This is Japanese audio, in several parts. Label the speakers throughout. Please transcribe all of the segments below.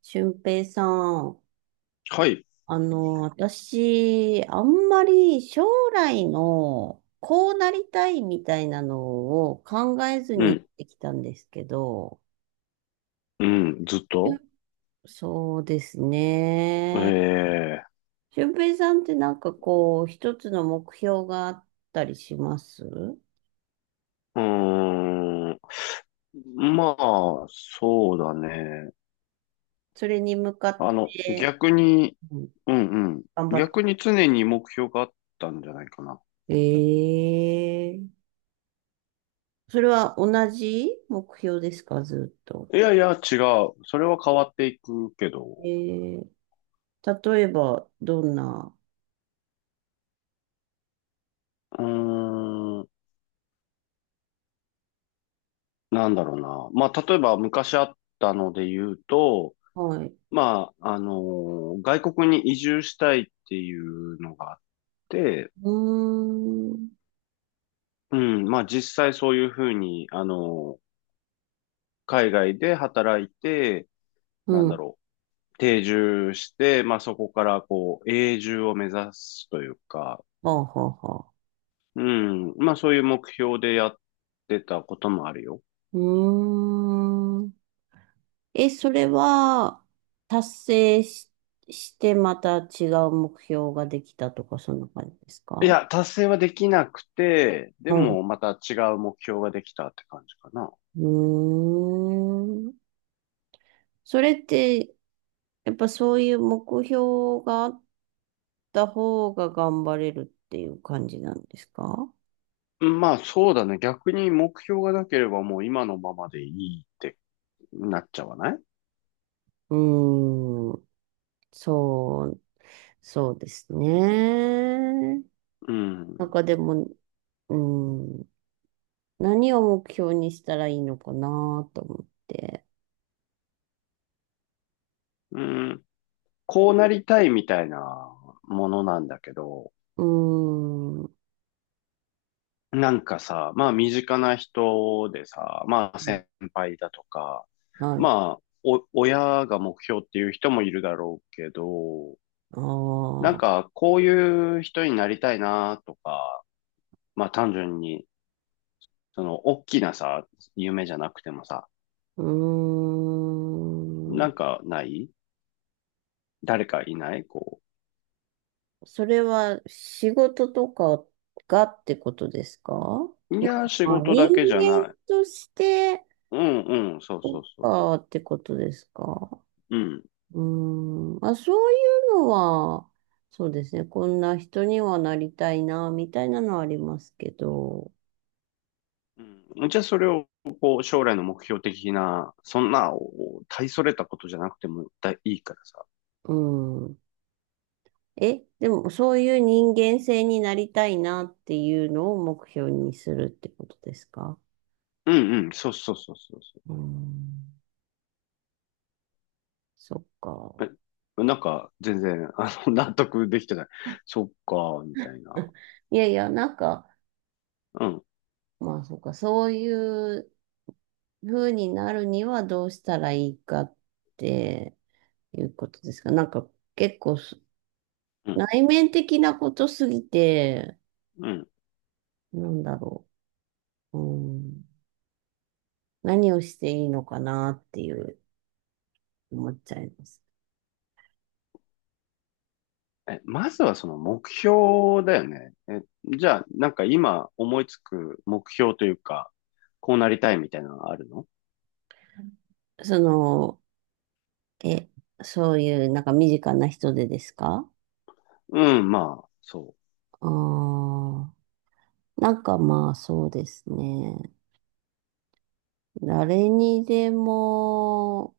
Speaker 1: 俊平さん、
Speaker 2: はい。
Speaker 1: 私、あんまり将来のこうなりたいみたいなのを考えず
Speaker 2: う
Speaker 1: に生
Speaker 2: ん。
Speaker 1: きてきたんですけど、
Speaker 2: うん。ずっ
Speaker 1: しゅ
Speaker 2: と
Speaker 1: そうですね。
Speaker 2: ええ
Speaker 1: 俊平さんってなんかこう、一つの目標があったりします？
Speaker 2: うーん。まあ、そうだね。
Speaker 1: それに向かって、
Speaker 2: 逆に、
Speaker 1: うん、
Speaker 2: うんうん。
Speaker 1: 頑張って。
Speaker 2: 逆に常に目標があったんじゃないかな。
Speaker 1: ええ、それは同じ目標ですか、ずっと。
Speaker 2: いやいや、違う。それは変わっていくけど。
Speaker 1: ええ、例えば、どんな、
Speaker 2: うーん。なんだろうな。まあ、例えば昔あったので言うと、
Speaker 1: はい。
Speaker 2: まあ、外国に移住したいっていうのがあって、
Speaker 1: うーん。
Speaker 2: うん、まあ実際そういうふうに、海外で働いて、なん
Speaker 1: う
Speaker 2: だ
Speaker 1: ん。
Speaker 2: ろう、定住して、まあそこからこう、永住を目指すというか、
Speaker 1: はあ、はあ、はあ。
Speaker 2: うん、まあそういう目標でやってたこともあるよ。
Speaker 1: うーん。え、それは、達成し、してまた違う目標ができたとか、そんな感じです
Speaker 2: い
Speaker 1: か？
Speaker 2: や、達成はできなくて、で
Speaker 1: はい。
Speaker 2: もまた違う目標ができたって感じかな。
Speaker 1: うーん。それって、やっぱそういう目標があった方が頑張れるっていう感じなんですか？
Speaker 2: うん、まあそうだね。逆に目標がなければもう今のままでいいってなっちゃわない？
Speaker 1: うーん。そう、そうですね。
Speaker 2: う
Speaker 1: なん
Speaker 2: ん。
Speaker 1: かでも、うん、何を目標にしたらいいのかなと思って。
Speaker 2: うん。こうなりたいみたいなものなんだけど、
Speaker 1: うーん、
Speaker 2: なんかさ、まあ身近な人でさ、まあ先輩だとか、
Speaker 1: はい。
Speaker 2: まあお親が目標っていう人もいるだろうけど、
Speaker 1: あ
Speaker 2: なん
Speaker 1: あ、
Speaker 2: かこういう人になりたいなとか、まあ単純に、その大きなさ、夢じゃなくてもさ、
Speaker 1: うー
Speaker 2: な
Speaker 1: ん。
Speaker 2: んかない誰かいないこ
Speaker 1: それは仕事とかがってことですか？
Speaker 2: う。いや、仕
Speaker 1: あ、
Speaker 2: 事
Speaker 1: 人
Speaker 2: だけじゃ
Speaker 1: 間
Speaker 2: ない。
Speaker 1: として
Speaker 2: うんうん、そう
Speaker 1: と
Speaker 2: そうそう。
Speaker 1: かってことですか？
Speaker 2: うん。
Speaker 1: うーん。あ、そういうのは、そうですね。こんな人にはなりたいな、みたいなのはありますけど。
Speaker 2: うんじゃあそれをこう将来の目標的な、そんなお大それたことじゃなくてもだいいからさ。
Speaker 1: うん。え、でもそういう人間性になりたいなっていうのを目標にするってことですか？
Speaker 2: うんうん、そうそうそうそうそ
Speaker 1: うーん、そっか。
Speaker 2: う。え、なんか全然納得できてない。そっか、みたいな。
Speaker 1: いやいや、なんか、
Speaker 2: うん、
Speaker 1: まあそっか、そういう風になるにはどうしたらいいかっていうことですか？なんか結構
Speaker 2: うん、
Speaker 1: 内面的なことすぎて、
Speaker 2: うん。
Speaker 1: なんだろう。うん、何をしていいのかなっていう思っちゃいます。
Speaker 2: え、まずはその目標だよね。え、じゃあなんか今思いつく目標というか、こうなりたいみたいなのはあるの？
Speaker 1: その、え、そういうなんか身近な人でですか？
Speaker 2: うん、まあ、そ
Speaker 1: ああ、なんかまあそうですね。誰にでも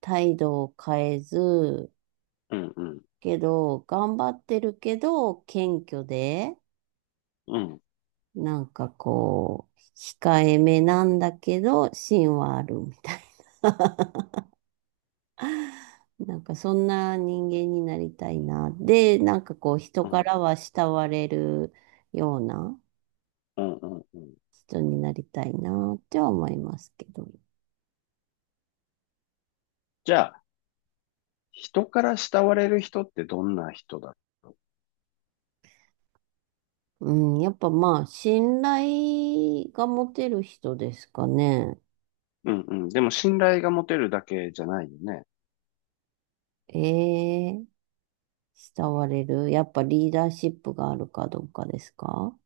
Speaker 1: 態度を変えず、
Speaker 2: う。うん、うん、
Speaker 1: けど、頑張ってるけど、謙虚で、
Speaker 2: うん、
Speaker 1: なんかこう、控えめなんだけど、芯はあるみたいな。なんかそんな人間になりたいな。で、なんかこう、人
Speaker 2: う
Speaker 1: か
Speaker 2: ん、
Speaker 1: らは慕われるような。
Speaker 2: うん、うん。うん、
Speaker 1: 人になりたいなっては思いますけど。
Speaker 2: じゃ人から慕われる人ってどんな人だろ
Speaker 1: うん、やっぱまあ、信頼が持てる人ですかね。
Speaker 2: う？うんうん。でも信頼が持てるだけじゃないよね。
Speaker 1: ええ、慕われる。やっぱリーダーシップがあるかどうかですか？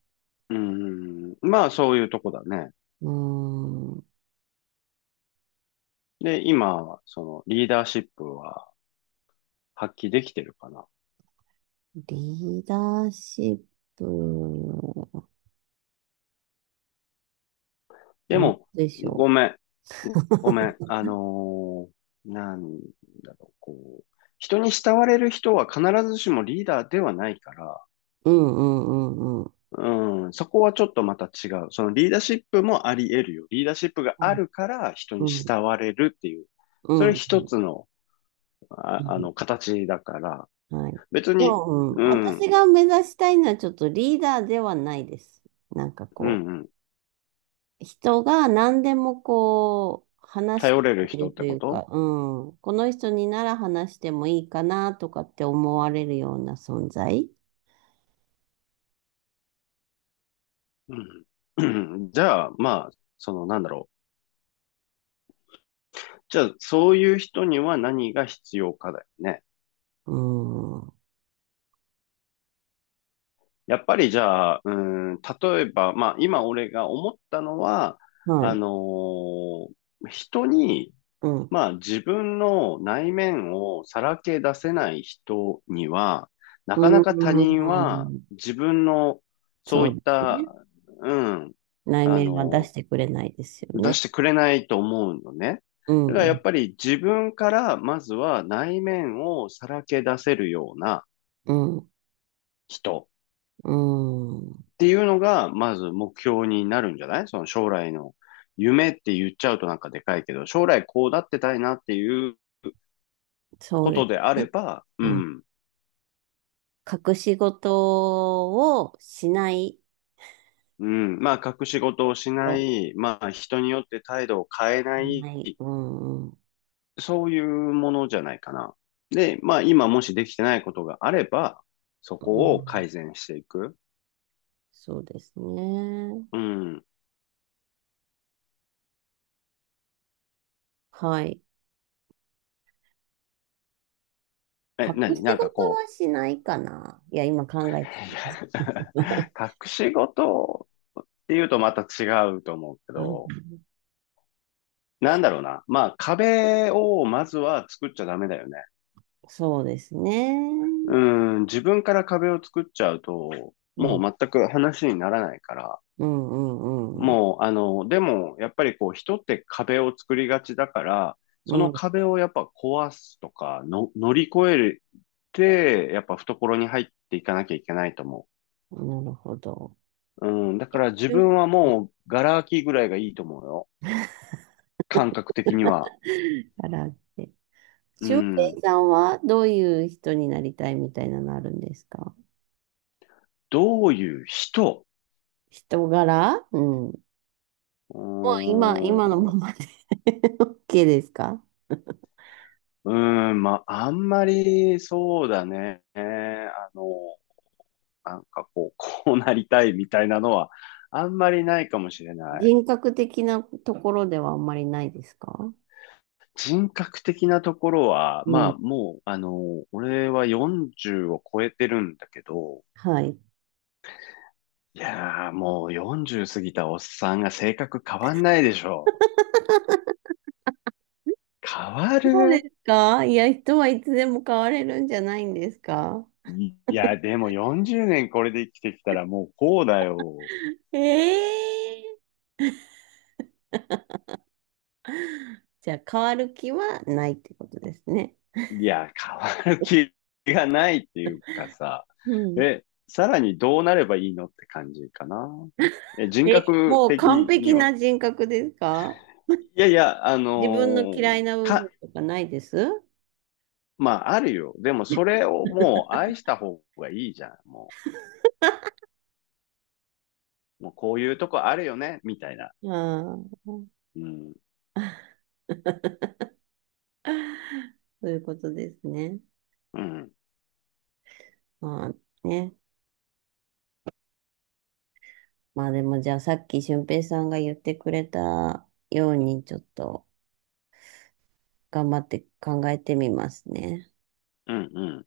Speaker 2: うんうん。まあそういうとこだね。
Speaker 1: うん、
Speaker 2: で、今、そのリーダーシップは発揮できてるかな。
Speaker 1: リーダーシップ、
Speaker 2: で
Speaker 1: どう
Speaker 2: も、
Speaker 1: でしょ
Speaker 2: ごめん。
Speaker 1: う。
Speaker 2: ごめん。なんだろう、こう。人に慕われる人は必ずしもリーダーではないから、
Speaker 1: うんうんうんうん。
Speaker 2: うん、そこはちょっとまた違う。そのリーダーシップもあり得るよ。リーダーシップが
Speaker 1: う
Speaker 2: あ
Speaker 1: ん
Speaker 2: るから人に
Speaker 1: うん
Speaker 2: 慕われるっていう。
Speaker 1: う
Speaker 2: それ
Speaker 1: ん
Speaker 2: 一つの、
Speaker 1: うん。
Speaker 2: 形だから。
Speaker 1: はい。
Speaker 2: 別
Speaker 1: で
Speaker 2: に、
Speaker 1: も、うん、
Speaker 2: うん、うん、
Speaker 1: 私が目指したいのはちょっとリーダーではないです。なんか
Speaker 2: う
Speaker 1: こう。
Speaker 2: ん。
Speaker 1: 人が何でもこう、話し
Speaker 2: 頼れ
Speaker 1: て
Speaker 2: る
Speaker 1: くれ
Speaker 2: 人
Speaker 1: る
Speaker 2: っ
Speaker 1: と
Speaker 2: て
Speaker 1: い
Speaker 2: こ
Speaker 1: うか、
Speaker 2: と？
Speaker 1: うん。この人になら話してもいいかなとかって思われるような存在。
Speaker 2: うん。じゃあ、まあ、その、なんだろう。じゃあ、そういう人には何が必要かだよね。
Speaker 1: うん。
Speaker 2: やっぱりじゃあ、うん、例えば、まあ、今俺が思ったのは、
Speaker 1: は
Speaker 2: あ
Speaker 1: い。
Speaker 2: のー人に
Speaker 1: うん。
Speaker 2: まあ自分の内面をさらけ出せない人には、な
Speaker 1: う
Speaker 2: かなか他人は
Speaker 1: ん。
Speaker 2: 自分のそ
Speaker 1: そ
Speaker 2: う
Speaker 1: う
Speaker 2: いっ
Speaker 1: ですね。
Speaker 2: た、うん、
Speaker 1: 内
Speaker 2: あ
Speaker 1: 面は出
Speaker 2: の、
Speaker 1: してくれないですよ
Speaker 2: 出し
Speaker 1: ね。
Speaker 2: てくれないと思うのね。
Speaker 1: うん。
Speaker 2: だから
Speaker 1: う
Speaker 2: や
Speaker 1: ん。
Speaker 2: っぱり自分からまずは内面をさらけ出せるような
Speaker 1: う
Speaker 2: 人
Speaker 1: ん。うん、
Speaker 2: っていうのがまず目標になるんじゃない？その将来の夢って言っちゃうとなんかでかいけど、将来こうなってたいなっていう
Speaker 1: そう
Speaker 2: こ
Speaker 1: で
Speaker 2: と
Speaker 1: す
Speaker 2: であれ
Speaker 1: ね。
Speaker 2: ば、う
Speaker 1: うん。
Speaker 2: ん、
Speaker 1: 隠し事をしない
Speaker 2: うん。まあ、隠し事をしな
Speaker 1: と。
Speaker 2: い。まあ、人によって態度を変えない。
Speaker 1: ない。うん。うん。
Speaker 2: そういうものじゃないかな。で、まあ、今もしできてないことがあれば、そ
Speaker 1: う
Speaker 2: こを
Speaker 1: ん、
Speaker 2: 改善していく。
Speaker 1: そうですね。
Speaker 2: うん。
Speaker 1: はい。
Speaker 2: え、
Speaker 1: 隠
Speaker 2: 何
Speaker 1: し
Speaker 2: なん
Speaker 1: 事
Speaker 2: か
Speaker 1: は
Speaker 2: こう、
Speaker 1: しないかな。いや、今考えてた。
Speaker 2: 隠し事っていうとまた違うと思うけ
Speaker 1: うん、
Speaker 2: ど、なんだろうな。まあ、壁をまずは作っちゃダメだよね。
Speaker 1: そうです
Speaker 2: う
Speaker 1: ね。
Speaker 2: ん。自分から壁を作っちゃうと、
Speaker 1: うん、
Speaker 2: も
Speaker 1: うん、
Speaker 2: う全く話にならないから、
Speaker 1: うん、うん、うん。
Speaker 2: もう、でも、やっぱりこう、人って壁を作りがちだから、その壁をやっぱ壊すとか、の、乗り越えるって、やっぱ懐に入っていかなきゃいけないと思
Speaker 1: なるほど。
Speaker 2: う。うん、だから自
Speaker 1: え、
Speaker 2: 分はもう、ガラ空きぐらいがいいと思うよ。感覚的には。
Speaker 1: からって。
Speaker 2: う
Speaker 1: 俊
Speaker 2: ん、
Speaker 1: 平さんはどういう人になりたいみたいなのあるんですか？
Speaker 2: どういう人？
Speaker 1: 人柄。うん。も
Speaker 2: うー
Speaker 1: う今、
Speaker 2: ん、
Speaker 1: 今の
Speaker 2: う
Speaker 1: ままで OK ですか？
Speaker 2: ーん、まあ、あんまり、そうだね。なんかこう、こうなりたいみたいなのは、あんまりないかもしれない。
Speaker 1: 人格的なところではあんまりないですか？
Speaker 2: 人格的なところは、
Speaker 1: う
Speaker 2: まあ
Speaker 1: ん。
Speaker 2: もう、俺は40を超えてるんだけど、
Speaker 1: はい。
Speaker 2: いやー、もう40過ぎたおっさんが性格変わんないでしょ。変わ
Speaker 1: そうで
Speaker 2: る？
Speaker 1: すか？いや、人はいつでも変われるんじゃないんですか？
Speaker 2: いや、でも40年これで生きてきたらもうこうだよ。
Speaker 1: ええー、じゃあ変わる気はないってことですね。
Speaker 2: いや、変わる気がないっていうかさ。
Speaker 1: うん。
Speaker 2: え、さらにどうなればいいのって感じかな。え、人
Speaker 1: え、
Speaker 2: 格
Speaker 1: もう完
Speaker 2: 的に
Speaker 1: 璧
Speaker 2: は。
Speaker 1: な人格ですか？
Speaker 2: いやいや、あの
Speaker 1: 自分の嫌
Speaker 2: ー
Speaker 1: いな部
Speaker 2: か、
Speaker 1: 分とかないです？
Speaker 2: まあ、あるよ。でも、それをもう愛した方がいいじゃん。もう、もうこういうとこあるよね、みたいな。
Speaker 1: ああ、
Speaker 2: うん、
Speaker 1: そういうことですね。
Speaker 2: うん、
Speaker 1: まあね。まあでもじゃあさっき俊平さんが言ってくれたようにちょっと頑張って考えてみますね。
Speaker 2: うん、うん。